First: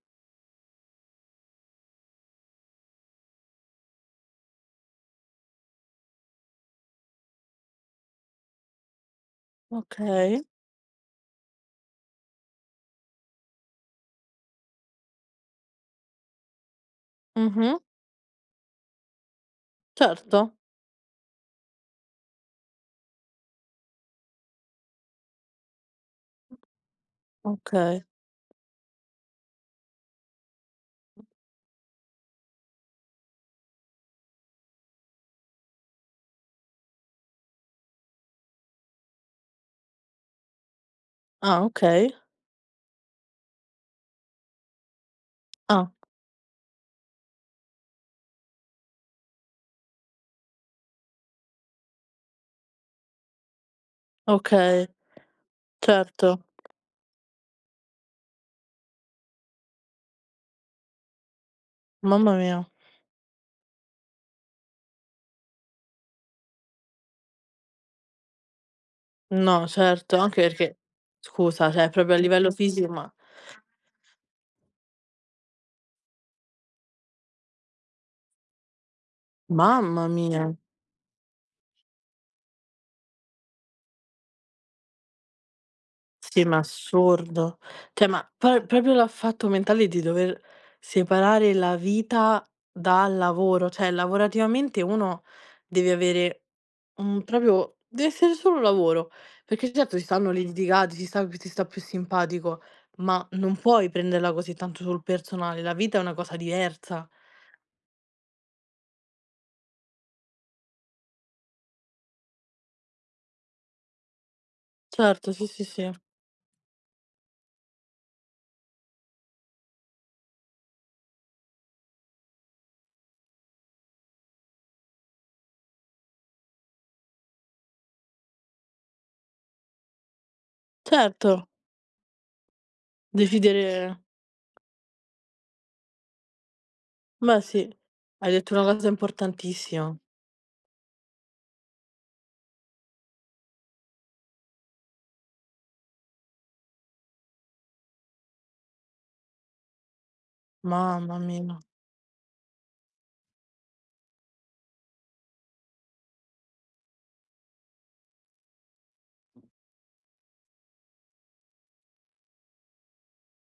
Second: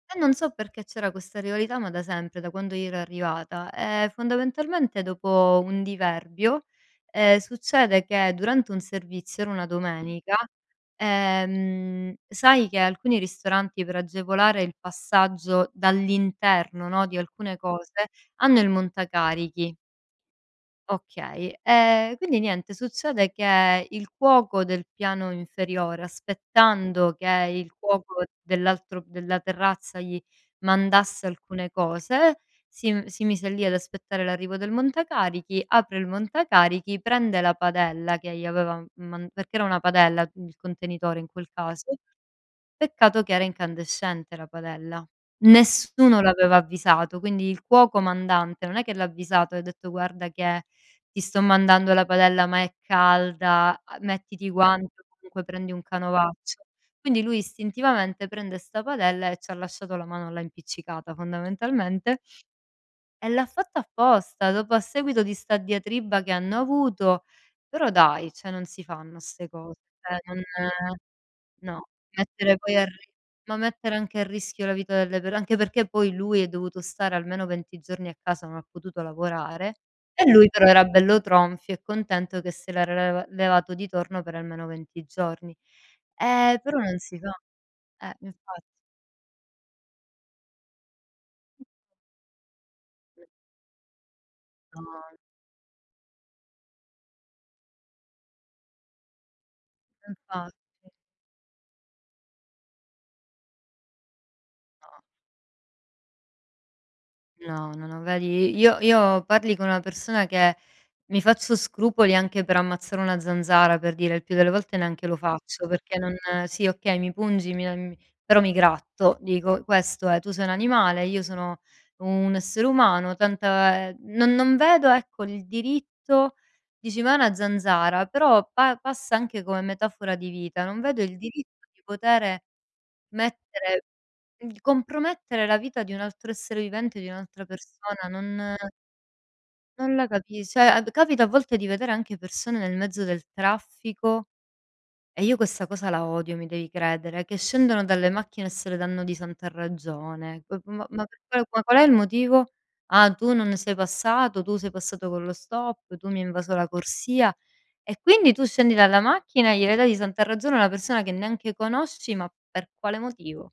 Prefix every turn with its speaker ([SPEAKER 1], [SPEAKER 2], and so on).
[SPEAKER 1] E non so perché c'era questa rivalità, ma da sempre, da quando io ero arrivata. Ehm, fondamentalmente dopo un diverbio, ehm, succede che durante un servizio, era una domenica,
[SPEAKER 2] Okay.
[SPEAKER 1] ehm, sai che alcuni ristoranti per agevolare il passaggio dall'interno, no, di alcune
[SPEAKER 2] Mh-mh.
[SPEAKER 1] cose, hanno il montacarichi.
[SPEAKER 2] Certo.
[SPEAKER 1] Okay, ehm, quindi niente, succede che il cuoco del piano inferiore, aspettando che il
[SPEAKER 2] Okay.
[SPEAKER 1] cuoco dell'altro della terrazza gli mandasse alcune cose, si m si mise lì ad aspettare l'arrivo del montacarichi, apre il montacarichi, prende la padella che gli aveva m man perché era una padella, il contenitore in quel
[SPEAKER 2] Ah
[SPEAKER 1] caso.
[SPEAKER 2] okay.
[SPEAKER 1] Peccato che era incandescente la padella.
[SPEAKER 2] Ah.
[SPEAKER 1] Nessuno l'aveva avvisato, quindi il cuoco comandante non è che l'ha avvisato e ha detto: "Guarda che ti sto mandando la padella ma è calda, uhm, mettiti i
[SPEAKER 2] Okay,
[SPEAKER 1] guanti o comunque prendi un
[SPEAKER 2] certo.
[SPEAKER 1] canovaccio". Quindi lui istintivamente prende 'sta padella e ci ha lasciato la mano là impiccicata fondamentalmente.
[SPEAKER 2] Mamma mia.
[SPEAKER 1] E l'ha fatto apposta, dopo, a seguito di sta diatriba che hanno avuto. Però dai, cioè non si fanno 'ste
[SPEAKER 2] No,
[SPEAKER 1] cose, cioè
[SPEAKER 2] certo,
[SPEAKER 1] non
[SPEAKER 2] anche perché, scusa, cioè
[SPEAKER 1] no,
[SPEAKER 2] proprio a livello
[SPEAKER 1] mettere poi a
[SPEAKER 2] fisico
[SPEAKER 1] ri
[SPEAKER 2] ma
[SPEAKER 1] ma mettere anche a rischio la vita delle per anche perché poi lui è dovuto stare almeno 20 giorni a casa, non ha potuto lavorare
[SPEAKER 2] Mamma
[SPEAKER 1] e lui
[SPEAKER 2] mia.
[SPEAKER 1] però era bello tronfio e contento che se l'era leva levato di torno per almeno 20 giorni.
[SPEAKER 2] Sì ma
[SPEAKER 1] Eh però non si fa.
[SPEAKER 2] assurdo. Cioè,
[SPEAKER 1] Eh,
[SPEAKER 2] ma
[SPEAKER 1] infatti.
[SPEAKER 2] poi, proprio dal fatto mentale di dover separare la vita dal
[SPEAKER 1] [unintelligible]
[SPEAKER 2] lavoro. Cioè lavorativamente
[SPEAKER 1] No.
[SPEAKER 2] uno deve avere un proprio deve essere solo lavoro, perché certo ci stanno
[SPEAKER 1] Infatti.
[SPEAKER 2] litigati, ci sta chi ti sta più simpatico, ma non puoi prenderla così tanto
[SPEAKER 1] No.
[SPEAKER 2] sul personale, la vita è una cosa diversa.
[SPEAKER 1] No, no, no vedi, io io parli con una persona che mi faccio scrupoli anche per ammazzare una zanzara, per dire, il più delle volte neanche lo
[SPEAKER 2] Certo, sì, sì,
[SPEAKER 1] faccio,
[SPEAKER 2] sì.
[SPEAKER 1] perché non sì, okay, mi pungi, mi am però mi gratto, dico questo è. Tu sei un animale, io sono un essere umano, tanta ehm, non non vedo, ecco, il diritto, dici: "Ma è una zanzara", però pa passa anche come metafora di vita, non vedo il
[SPEAKER 2] Certo.
[SPEAKER 1] diritto di potere mettere
[SPEAKER 2] Decidere
[SPEAKER 1] di compromettere la vita di un altro essere vivente, di
[SPEAKER 2] Beh
[SPEAKER 1] un'altra
[SPEAKER 2] sì,
[SPEAKER 1] persona,
[SPEAKER 2] hai detto
[SPEAKER 1] non
[SPEAKER 2] una cosa
[SPEAKER 1] non
[SPEAKER 2] importantissima.
[SPEAKER 1] la capis cioè ad capita a volte di vedere anche persone nel mezzo del traffico e io questa cosa la odio, mi devi credere, che scendono dalle macchine e se le danno di santa ragione. C ma
[SPEAKER 2] Mamma
[SPEAKER 1] [unintelligible]
[SPEAKER 2] mia.
[SPEAKER 1] qual è il motivo? "Ah tu non sei passato, tu sei passato con lo stop, tu mi hai invaso la corsia". E quindi tu scendi dalla macchina e gliele dai di santa ragione a una persona che neanche conosci, ma per quale motivo?